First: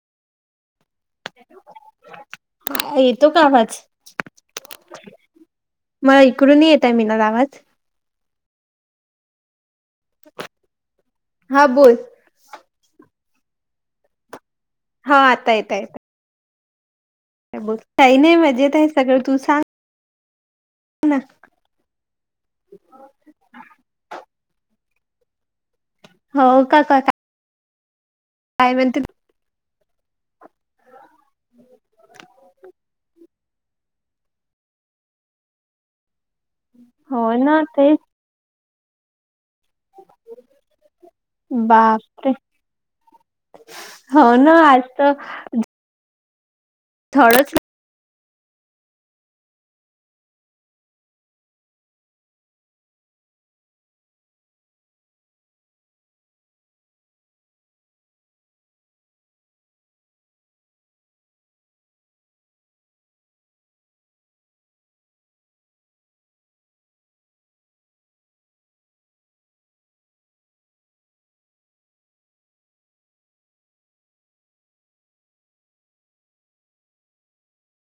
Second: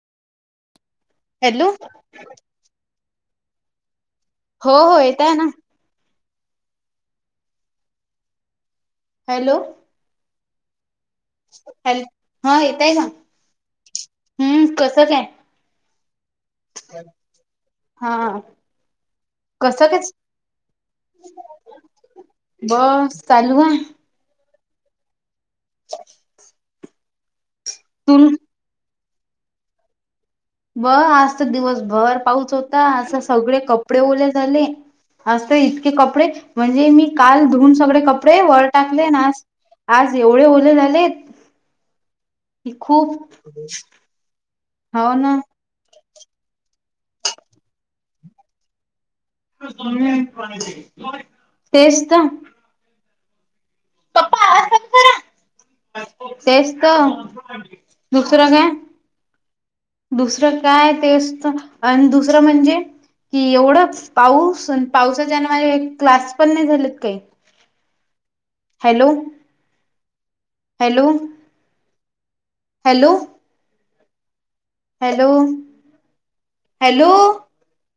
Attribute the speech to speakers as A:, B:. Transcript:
A: Hello
B: तो कामज
A: हो हो येतय ना.
B: मला इकडून येत आहे मीना गावाात
A: हॅलो.
B: हा बोल
A: हॅल हा येतय नाा
B: हा आतायत ययत
A: हम.
B: का बोल काही नाही मजेत आहे सगळं तू सांग
A: कसं काय
B: ना.
A: बस चालू आहे.
B: हो का का का?
A: तु
B: काय म्हंत.
A: ब आज तर दिवसभर पाऊच होता अस. सगळे कपडे ओले झाले असते इतके कपडे म्हणजे मी
B: हो
A: काल
B: ना
A: धुऊून
B: तेच
A: सगळे कपडे वर टाकले ना. आज एवढे ओले झालेत.
B: बापरे
A: हि खूप
B: हो ना आज
A: हो ना
B: थडंच
A: तेजत पप्पा अस करा तेच तर दुसरं काय दुसरं काय तेच अ दुसरं म्हणजे कि एवढं पाऊस पावसाच्याने माझे क्लास पण नाही झालेत काही hello hello hello hello hello